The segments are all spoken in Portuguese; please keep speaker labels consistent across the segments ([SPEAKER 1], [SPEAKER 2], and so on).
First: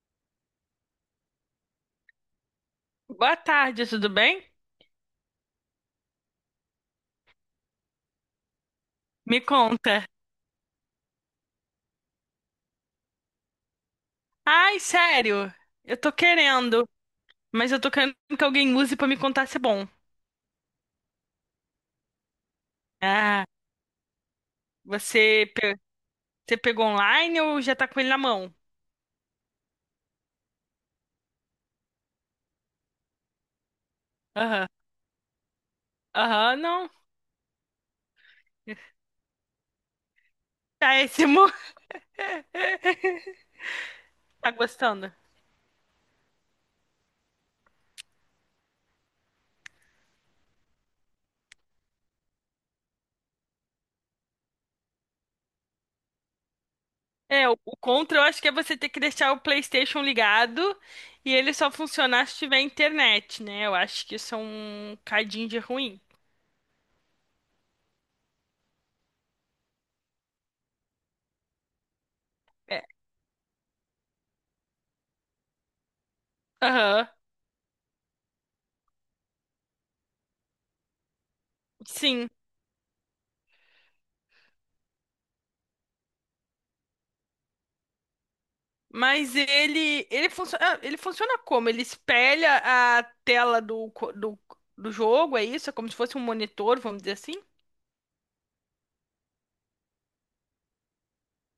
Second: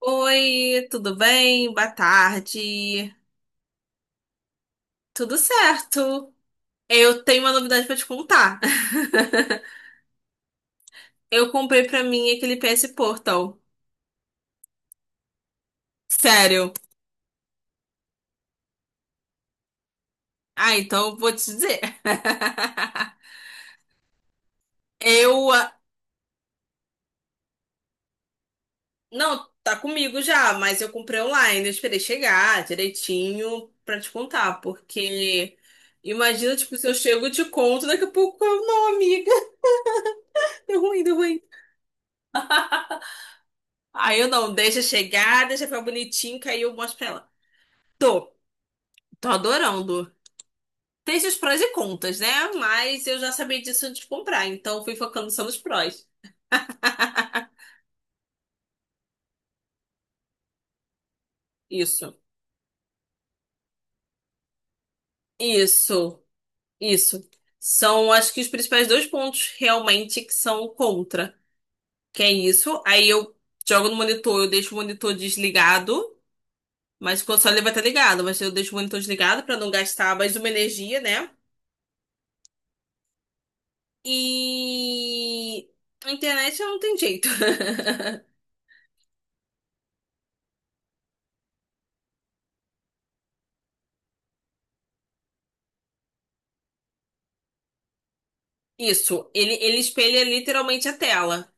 [SPEAKER 1] Oi, tudo bem? Boa tarde.
[SPEAKER 2] Boa tarde, tudo bem?
[SPEAKER 1] Tudo certo? Eu tenho uma novidade pra te contar.
[SPEAKER 2] Me conta.
[SPEAKER 1] Eu comprei pra mim aquele PS Portal.
[SPEAKER 2] Ai, sério, eu tô
[SPEAKER 1] Sério.
[SPEAKER 2] querendo, mas eu tô querendo que alguém use pra me contar se é bom.
[SPEAKER 1] Ah, então eu vou te dizer.
[SPEAKER 2] Ah, você,
[SPEAKER 1] Eu, ah,
[SPEAKER 2] pe- você pegou online ou já tá com ele na mão?
[SPEAKER 1] não, tá comigo já, mas eu comprei online, eu esperei chegar direitinho pra te contar,
[SPEAKER 2] Aham,
[SPEAKER 1] porque imagina,
[SPEAKER 2] aham,
[SPEAKER 1] tipo, se
[SPEAKER 2] não.
[SPEAKER 1] eu chego e te conto, daqui a pouco eu, não, amiga, deu
[SPEAKER 2] Tá
[SPEAKER 1] ruim, deu ruim.
[SPEAKER 2] péssimo.
[SPEAKER 1] Aí eu não,
[SPEAKER 2] Tá
[SPEAKER 1] deixa
[SPEAKER 2] gostando?
[SPEAKER 1] chegar, deixa ficar bonitinho, que aí eu mostro pra ela. Tô, tô adorando. Tem seus prós e contras, né? Mas eu já sabia disso antes de comprar, então fui focando só nos prós.
[SPEAKER 2] É, o contra eu acho que é você ter que deixar o PlayStation ligado e ele só
[SPEAKER 1] Isso,
[SPEAKER 2] funcionar se tiver internet, né? Eu acho que isso é um cadinho de ruim.
[SPEAKER 1] isso, isso. São, acho que os principais dois pontos realmente que são contra. Que é isso.
[SPEAKER 2] É.
[SPEAKER 1] Aí eu jogo no monitor, eu deixo o monitor desligado,
[SPEAKER 2] Aham,
[SPEAKER 1] mas o só vai estar ligado, mas eu deixo o monitor desligado pra não gastar mais uma energia, né?
[SPEAKER 2] sim.
[SPEAKER 1] E a internet não tem jeito.
[SPEAKER 2] Mas ele funciona, ele funciona como? Ele espelha a tela do do jogo, é isso? É como se fosse um monitor, vamos dizer assim?
[SPEAKER 1] Isso, ele espelha literalmente a tela.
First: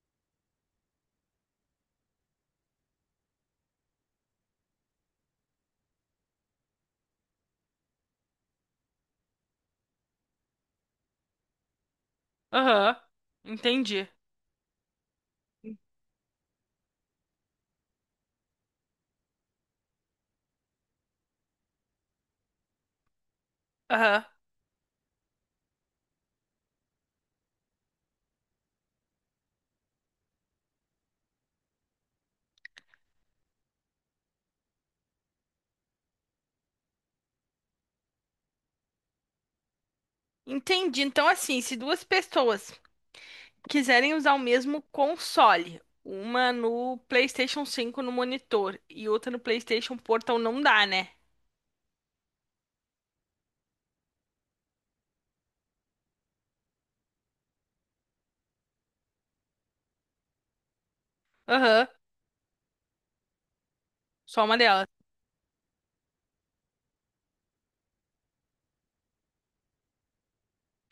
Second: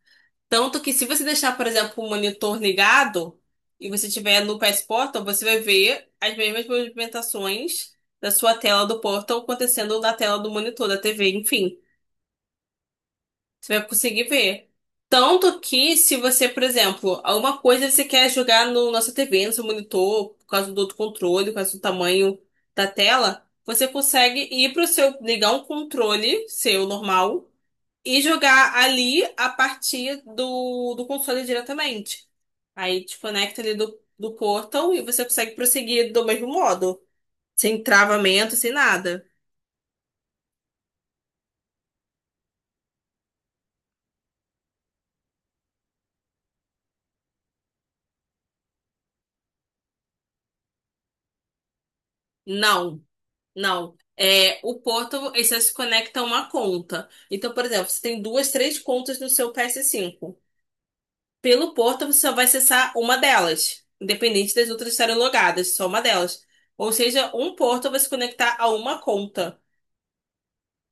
[SPEAKER 1] Tanto que se você deixar, por exemplo, o monitor ligado e você tiver no PS Portal, você vai ver as mesmas movimentações da sua tela do Portal acontecendo na tela do monitor, da TV, enfim.
[SPEAKER 2] Aham,
[SPEAKER 1] Você vai
[SPEAKER 2] entendi.
[SPEAKER 1] conseguir ver. Tanto que se você, por exemplo, alguma coisa você quer jogar no nossa TV, no seu monitor, por causa do outro controle, por causa do tamanho da tela, você
[SPEAKER 2] Aham.
[SPEAKER 1] consegue ir para o seu, ligar um controle seu normal e jogar ali a partir do console diretamente. Aí desconecta ali do portal e você consegue prosseguir do mesmo modo, sem travamento, sem nada.
[SPEAKER 2] Entendi. Então, assim, se duas pessoas quiserem usar o mesmo console, uma no PlayStation 5 no monitor e outra no PlayStation Portal, não dá, né?
[SPEAKER 1] Não, não. É, o portal, ele só se conecta a uma conta. Então, por exemplo, você tem duas, três contas no seu PS5. Pelo
[SPEAKER 2] Aham,
[SPEAKER 1] portal, você só vai acessar uma delas,
[SPEAKER 2] só
[SPEAKER 1] independente
[SPEAKER 2] uma
[SPEAKER 1] das
[SPEAKER 2] delas.
[SPEAKER 1] outras estarem logadas, só uma delas. Ou seja, um portal vai se conectar a uma conta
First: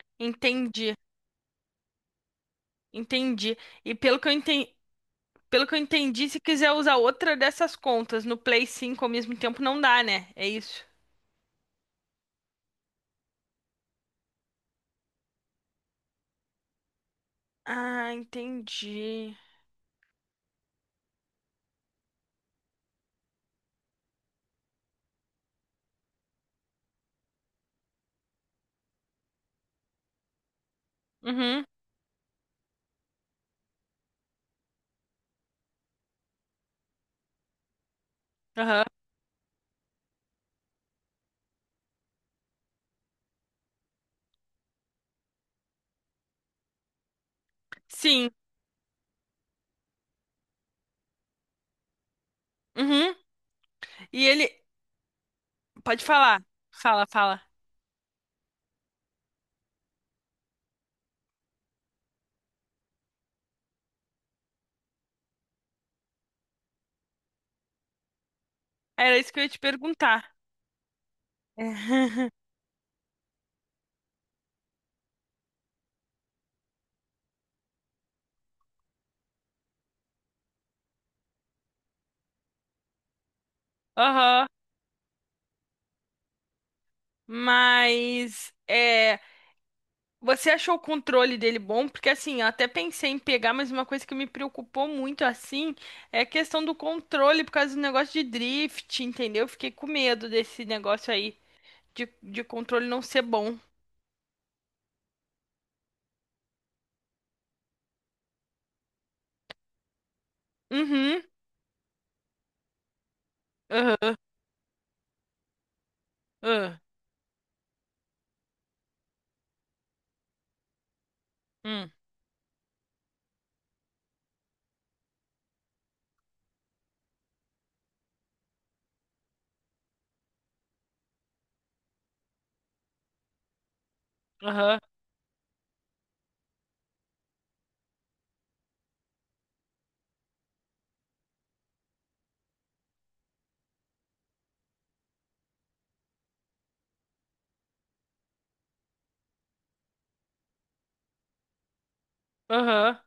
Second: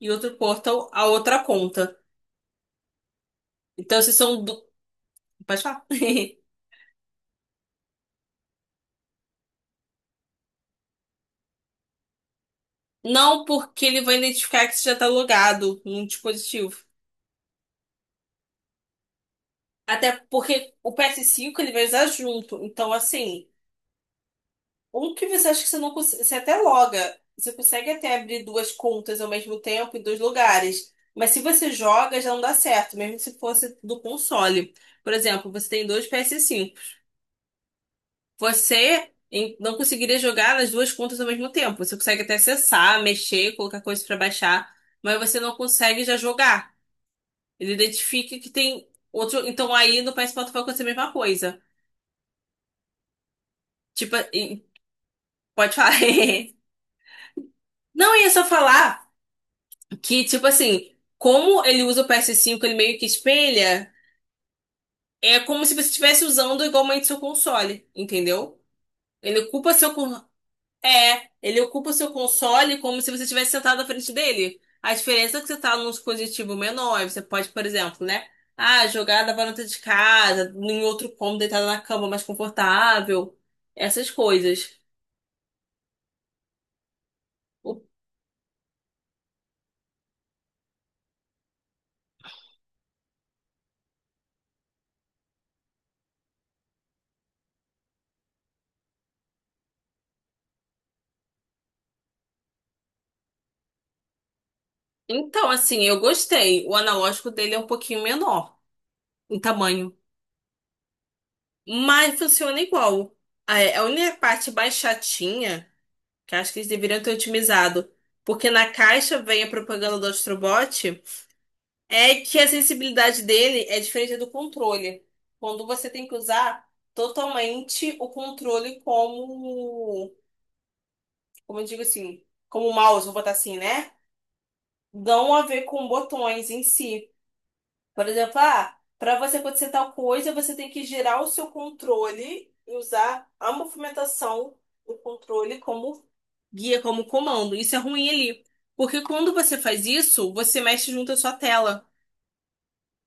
[SPEAKER 1] e outro portal
[SPEAKER 2] Entendi,
[SPEAKER 1] a outra conta.
[SPEAKER 2] entendi. E
[SPEAKER 1] Então, vocês
[SPEAKER 2] pelo que eu
[SPEAKER 1] são. Do.
[SPEAKER 2] entendi,
[SPEAKER 1] Pode
[SPEAKER 2] Pelo que eu
[SPEAKER 1] falar?
[SPEAKER 2] entendi, se quiser usar outra dessas contas no Play 5 ao mesmo tempo, não dá, né? É isso.
[SPEAKER 1] Não, porque ele vai identificar que você já tá logado num dispositivo.
[SPEAKER 2] Ah, entendi.
[SPEAKER 1] Até porque o PS5 ele vai usar junto. Então, assim, um que você acha que você não consegue. Você até loga. Você consegue até abrir duas contas ao mesmo tempo em dois lugares. Mas se
[SPEAKER 2] Uhum,
[SPEAKER 1] você joga, já não dá certo, mesmo se fosse do console. Por exemplo, você tem dois PS5.
[SPEAKER 2] aham.
[SPEAKER 1] Você em- não conseguiria jogar nas duas contas ao mesmo tempo. Você consegue até acessar, mexer, colocar coisas pra baixar, mas você não consegue já jogar. Ele
[SPEAKER 2] Sim.
[SPEAKER 1] identifica que tem outro. Então aí no PS Portal vai acontecer a mesma coisa.
[SPEAKER 2] Uhum.
[SPEAKER 1] Tipo,
[SPEAKER 2] E ele.
[SPEAKER 1] e- pode falar.
[SPEAKER 2] Pode falar. Fala, fala.
[SPEAKER 1] Não, eu ia só falar que, tipo assim, como ele usa o PS5 ele meio que espelha, é como se você estivesse usando igualmente seu console, entendeu?
[SPEAKER 2] Era isso que
[SPEAKER 1] Ele
[SPEAKER 2] eu ia te
[SPEAKER 1] ocupa seu, con-
[SPEAKER 2] perguntar.
[SPEAKER 1] É, ele ocupa o seu
[SPEAKER 2] É.
[SPEAKER 1] console como se você estivesse sentado na frente dele. A diferença é que você tá num dispositivo menor, você pode, por exemplo, né? Ah, jogar da varanda de casa, em outro cômodo, deitado na cama mais confortável, essas
[SPEAKER 2] Aham.
[SPEAKER 1] coisas. O-
[SPEAKER 2] Mas. É. Você achou o controle dele bom? Porque assim, eu até pensei em pegar, mas uma coisa que me preocupou muito assim é a questão do controle por causa do negócio de drift, entendeu? Eu fiquei com medo desse negócio aí, de controle não ser bom.
[SPEAKER 1] Então, assim, eu gostei. O analógico dele é um pouquinho menor em tamanho,
[SPEAKER 2] Uhum.
[SPEAKER 1] mas funciona igual. A
[SPEAKER 2] Aham.
[SPEAKER 1] única parte mais chatinha, que eu acho que eles
[SPEAKER 2] Aham.
[SPEAKER 1] deveriam ter otimizado, porque na caixa vem a propaganda do Astrobot.
[SPEAKER 2] Hum.
[SPEAKER 1] É que a sensibilidade dele é diferente do controle. Quando você tem que usar totalmente o controle como, como eu digo assim, como mouse, vou botar assim, né?
[SPEAKER 2] Aham.
[SPEAKER 1] Não a ver com botões em si. Por exemplo, ah, para você acontecer tal coisa, você tem que girar o seu controle e usar a movimentação do controle como guia, como comando. Isso é ruim ali. Porque quando você faz isso, você mexe junto à sua tela.
[SPEAKER 2] Aham.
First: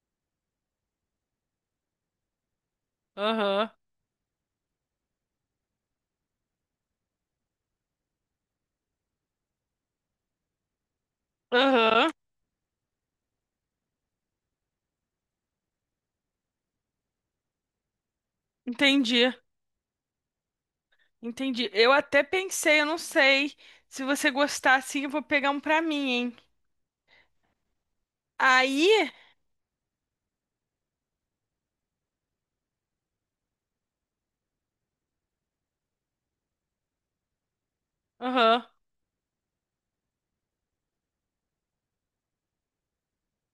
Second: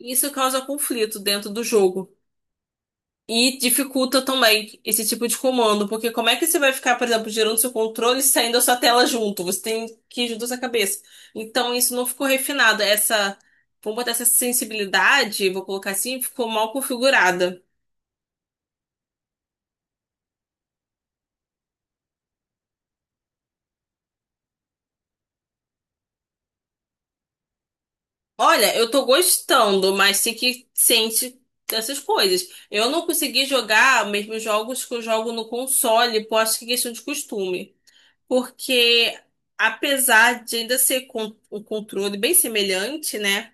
[SPEAKER 1] Isso causa conflito dentro do jogo. E
[SPEAKER 2] Aham.
[SPEAKER 1] dificulta também esse tipo de comando, porque como é que você vai ficar, por exemplo, girando seu controle e saindo da sua tela junto? Você tem que ir junto à sua cabeça. Então, isso não
[SPEAKER 2] Aham.
[SPEAKER 1] ficou refinado. Essa, vamos botar essa sensibilidade, vou colocar assim, ficou mal configurada.
[SPEAKER 2] Entendi. Entendi. Eu até pensei, eu não sei. Se você gostar assim, eu vou pegar um pra mim, hein?
[SPEAKER 1] Olha, eu tô
[SPEAKER 2] Aí.
[SPEAKER 1] gostando, mas tem que sente essas coisas. Eu não consegui jogar mesmo jogos que eu jogo no console, por acho que é questão de costume.
[SPEAKER 2] Aham.
[SPEAKER 1] Porque, apesar de ainda ser con- um controle bem semelhante, né?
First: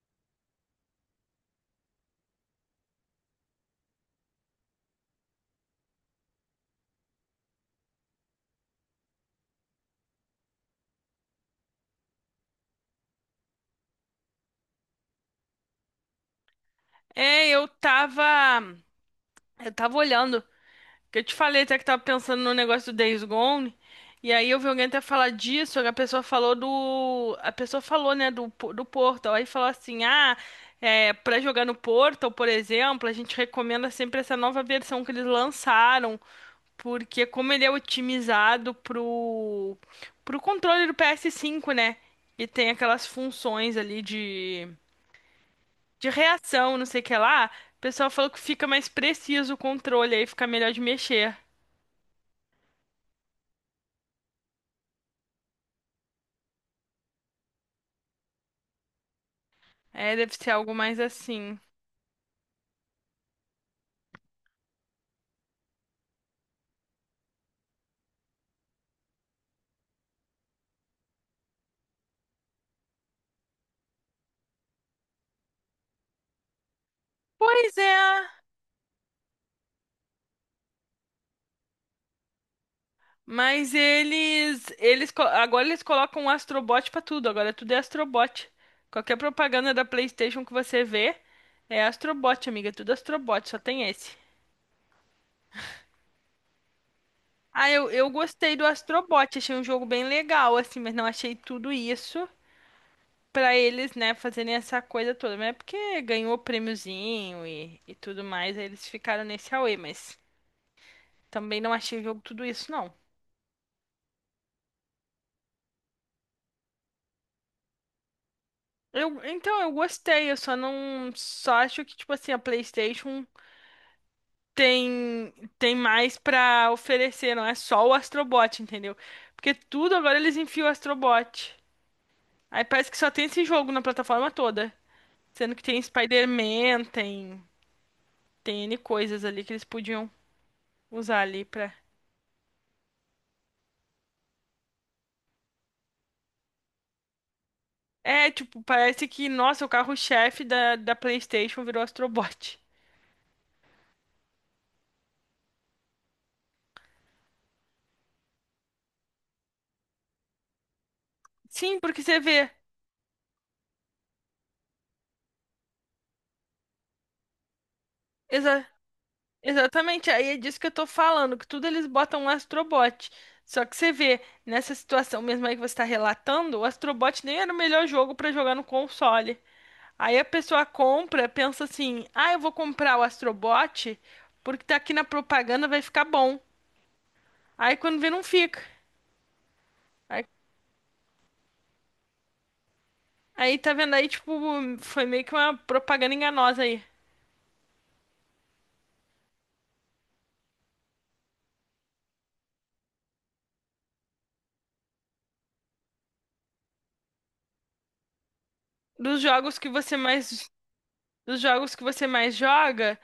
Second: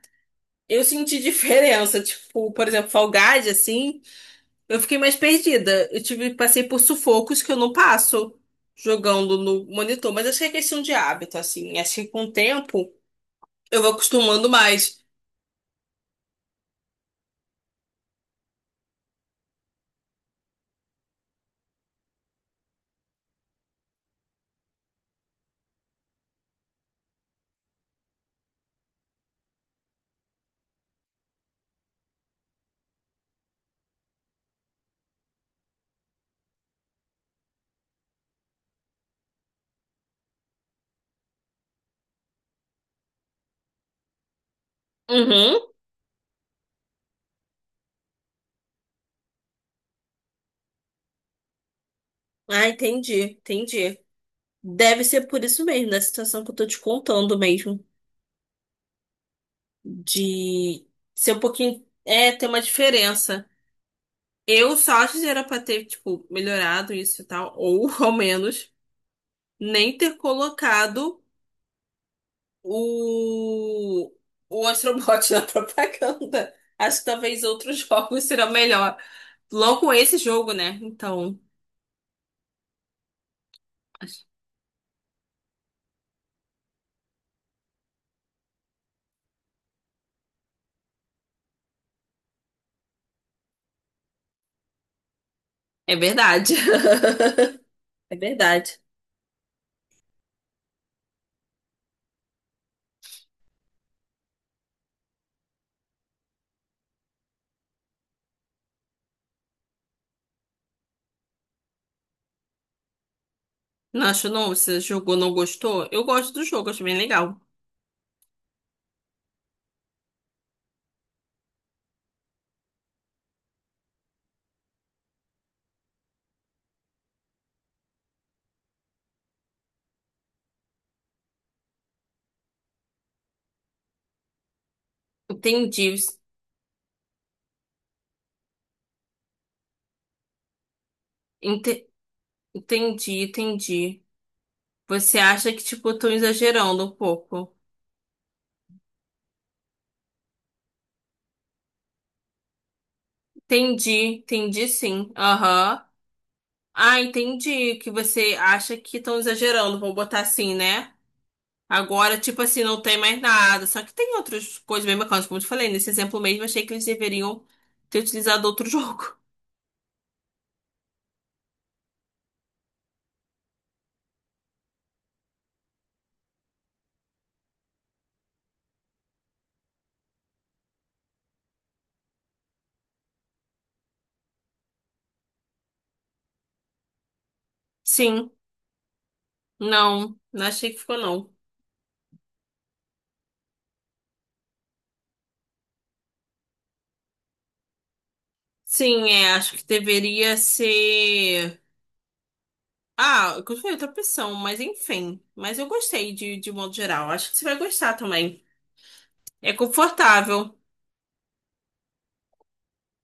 [SPEAKER 1] Eu senti diferença, tipo, por exemplo, Fall Guys, assim, eu fiquei mais perdida. Eu tive, passei por sufocos que eu não passo jogando no monitor, mas acho que é questão de hábito, assim. Acho que com o tempo eu vou acostumando mais.
[SPEAKER 2] É, eu tava olhando. Que eu te falei até que tava pensando no negócio do Days Gone. E aí eu vi alguém até falar disso, A pessoa falou, né, do Portal. Aí falou assim, ah, é, pra jogar no Portal, por exemplo, a gente recomenda sempre essa nova versão que eles lançaram. Porque como ele é otimizado pro controle do PS5, né? E tem aquelas funções ali
[SPEAKER 1] Uhum.
[SPEAKER 2] de reação, não sei o que lá. O pessoal falou que fica mais preciso o controle, aí fica melhor de mexer.
[SPEAKER 1] Ah, entendi, entendi. Deve ser por isso mesmo, da situação que eu tô te contando mesmo,
[SPEAKER 2] É, deve ser algo
[SPEAKER 1] de
[SPEAKER 2] mais
[SPEAKER 1] ser um
[SPEAKER 2] assim.
[SPEAKER 1] pouquinho, é, ter uma diferença. Eu só acho que era pra ter, tipo, melhorado isso e tal, ou ao menos nem ter colocado o, o, Astrobot na propaganda. Acho que talvez
[SPEAKER 2] Pois
[SPEAKER 1] outros
[SPEAKER 2] é,
[SPEAKER 1] jogos serão melhor. Logo esse jogo, né? Então,
[SPEAKER 2] mas
[SPEAKER 1] acho-
[SPEAKER 2] agora eles colocam um Astrobot pra tudo. Agora tudo é Astrobot. Qualquer propaganda da PlayStation que você vê é Astrobot, amiga. Tudo Astrobot, só tem esse.
[SPEAKER 1] é verdade.
[SPEAKER 2] Ah, eu
[SPEAKER 1] É
[SPEAKER 2] gostei do
[SPEAKER 1] verdade.
[SPEAKER 2] Astrobot, achei um jogo bem legal, assim, mas não achei tudo isso pra eles, né, fazerem essa coisa toda. Mas é porque ganhou prêmiozinho e tudo mais, aí eles ficaram nesse auê, mas também não achei o jogo tudo isso, não.
[SPEAKER 1] Não acho não, você jogou, não gostou? Eu gosto do jogo, acho bem legal.
[SPEAKER 2] Eu gostei, eu só não, só acho que, tipo assim, a PlayStation tem, tem mais pra oferecer, não é só o Astrobot, entendeu? Porque tudo agora eles enfiam o Astrobot. Aí parece que só tem esse jogo na plataforma toda, sendo que tem
[SPEAKER 1] Entendi,
[SPEAKER 2] Spider-Man, tem N coisas ali que eles podiam usar ali pra...
[SPEAKER 1] ente- entendi, entendi. Você acha que, tipo, estão exagerando um pouco?
[SPEAKER 2] É, tipo, parece que, nossa, o carro-chefe da PlayStation virou Astrobot.
[SPEAKER 1] Entendi, entendi sim. Aham. Ah, entendi que você acha que estão exagerando, vou botar assim, né?
[SPEAKER 2] Sim, porque
[SPEAKER 1] Agora,
[SPEAKER 2] você
[SPEAKER 1] tipo
[SPEAKER 2] vê.
[SPEAKER 1] assim, não tem mais nada. Só que tem outras coisas bem bacanas, como eu te falei. Nesse exemplo mesmo, achei que eles deveriam ter utilizado outro jogo.
[SPEAKER 2] Exatamente, aí é disso que eu tô falando, que tudo eles botam um Astrobot. Só que você vê, nessa situação mesmo aí que você tá relatando, o Astrobot nem era o melhor jogo pra jogar no console. Aí a pessoa compra, pensa assim: ah, eu vou comprar o Astrobot porque tá aqui na propaganda, vai ficar bom. Aí quando vê, não
[SPEAKER 1] Sim,
[SPEAKER 2] fica.
[SPEAKER 1] não,
[SPEAKER 2] Aí,
[SPEAKER 1] não achei que ficou, não.
[SPEAKER 2] aí tá vendo aí, tipo, foi meio que uma propaganda enganosa aí.
[SPEAKER 1] Sim, é, acho que deveria ser. Ah, que foi outra opção, mas enfim. Mas eu gostei de modo geral. Acho que você vai gostar também.
[SPEAKER 2] Dos
[SPEAKER 1] É
[SPEAKER 2] jogos que você mais,
[SPEAKER 1] confortável.
[SPEAKER 2] dos jogos que você mais joga,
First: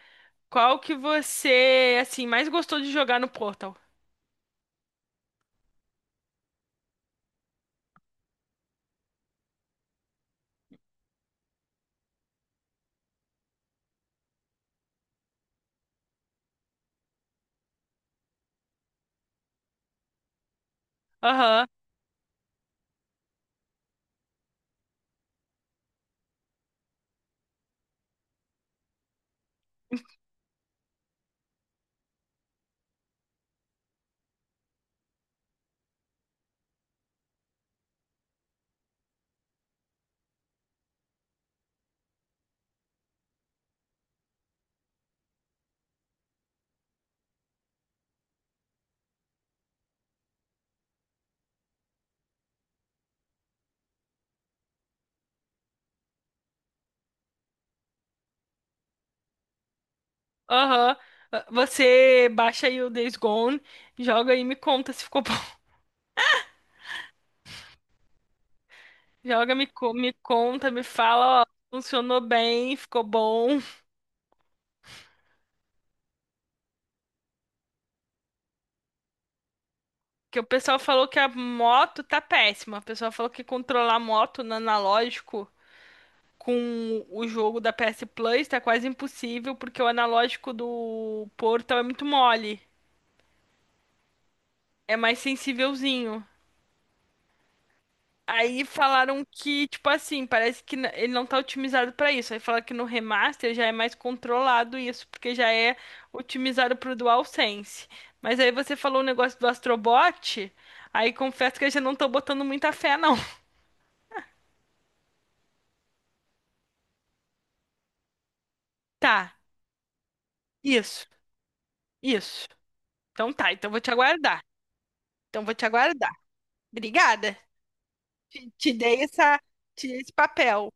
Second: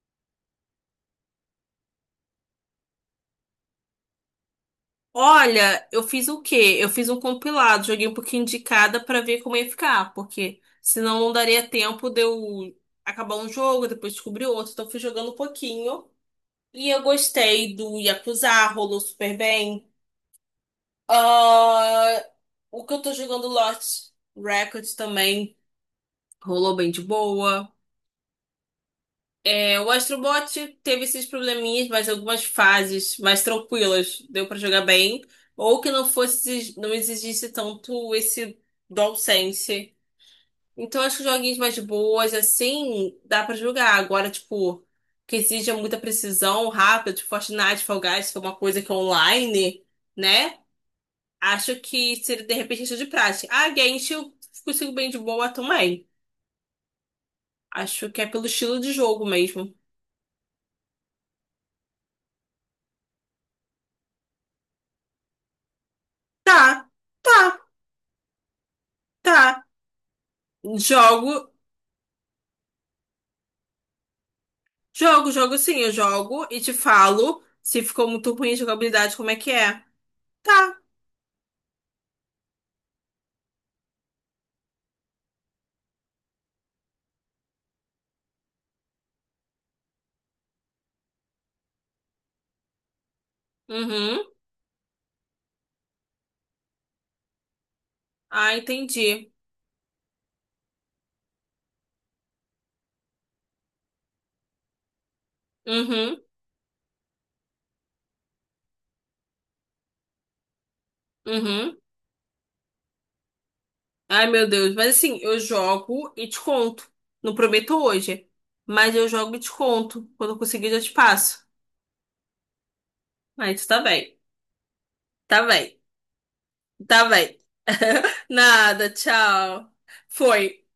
[SPEAKER 2] qual que você, assim, mais gostou de jogar no Portal?
[SPEAKER 1] Olha, eu fiz o quê? Eu fiz um compilado, joguei um pouquinho de cada pra ver como ia ficar, porque senão não daria tempo de eu acabar um jogo, depois descobrir outro. Então fui jogando um pouquinho. E eu gostei do Yakuza, rolou super bem.
[SPEAKER 2] Aham,
[SPEAKER 1] Ah, o que eu tô jogando Lost Records também rolou bem de boa. É, o Astrobot teve esses probleminhas, mas algumas fases mais tranquilas deu pra jogar bem, ou que não fosse, não exigisse tanto esse DualSense. Então acho que joguinhos mais boas assim dá pra jogar. Agora, tipo, que exija muita precisão, rápido, tipo Fortnite, Fall Guys, que é uma coisa que é online, né? Acho que seria de repente questão de prática. Ah, Genshin eu consigo bem de boa também. Acho que é pelo estilo de jogo mesmo.
[SPEAKER 2] aham. Ah, você baixa aí o Days Gone, joga aí e me conta se ficou bom.
[SPEAKER 1] Tá. Tá,
[SPEAKER 2] Joga,
[SPEAKER 1] tá.
[SPEAKER 2] me conta, me fala, ó,
[SPEAKER 1] Jogo,
[SPEAKER 2] funcionou bem, ficou bom.
[SPEAKER 1] jogo, jogo sim, eu jogo e te falo se ficou muito ruim a jogabilidade, como é que é.
[SPEAKER 2] Que o
[SPEAKER 1] Tá.
[SPEAKER 2] pessoal falou que a moto tá péssima. O pessoal falou que controlar a moto no analógico com o jogo da PS Plus tá quase impossível, porque o analógico do Portal é muito mole.
[SPEAKER 1] Uhum.
[SPEAKER 2] É mais sensívelzinho.
[SPEAKER 1] Ah,
[SPEAKER 2] Aí falaram
[SPEAKER 1] entendi.
[SPEAKER 2] que, tipo assim, parece que ele não tá otimizado pra isso. Aí fala que no remaster já é mais controlado isso, porque já é
[SPEAKER 1] Uhum.
[SPEAKER 2] otimizado pro DualSense. Mas aí você falou o negócio do Astrobot, aí confesso que eu
[SPEAKER 1] Uhum.
[SPEAKER 2] já não tô botando muita fé, não.
[SPEAKER 1] Ai, meu Deus. Mas assim, eu jogo e te conto. Não prometo hoje, mas eu jogo
[SPEAKER 2] Tá,
[SPEAKER 1] e te conto. Quando eu conseguir, eu já te
[SPEAKER 2] isso,
[SPEAKER 1] passo.
[SPEAKER 2] isso. Então tá,
[SPEAKER 1] Aí tu
[SPEAKER 2] então
[SPEAKER 1] tá
[SPEAKER 2] vou te
[SPEAKER 1] bem.
[SPEAKER 2] aguardar.
[SPEAKER 1] Tá
[SPEAKER 2] Então vou te
[SPEAKER 1] bem.
[SPEAKER 2] aguardar.
[SPEAKER 1] Tá
[SPEAKER 2] Obrigada.
[SPEAKER 1] bem.
[SPEAKER 2] Te
[SPEAKER 1] Nada,
[SPEAKER 2] dei essa,
[SPEAKER 1] tchau.
[SPEAKER 2] te dei esse
[SPEAKER 1] Foi,
[SPEAKER 2] papel.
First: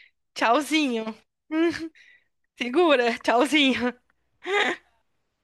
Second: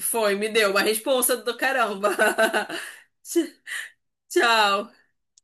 [SPEAKER 1] foi, me deu uma
[SPEAKER 2] Tchauzinho.
[SPEAKER 1] responsa do
[SPEAKER 2] Hum,
[SPEAKER 1] caramba.
[SPEAKER 2] segura,
[SPEAKER 1] Tch-
[SPEAKER 2] tchauzinho.
[SPEAKER 1] Tchau.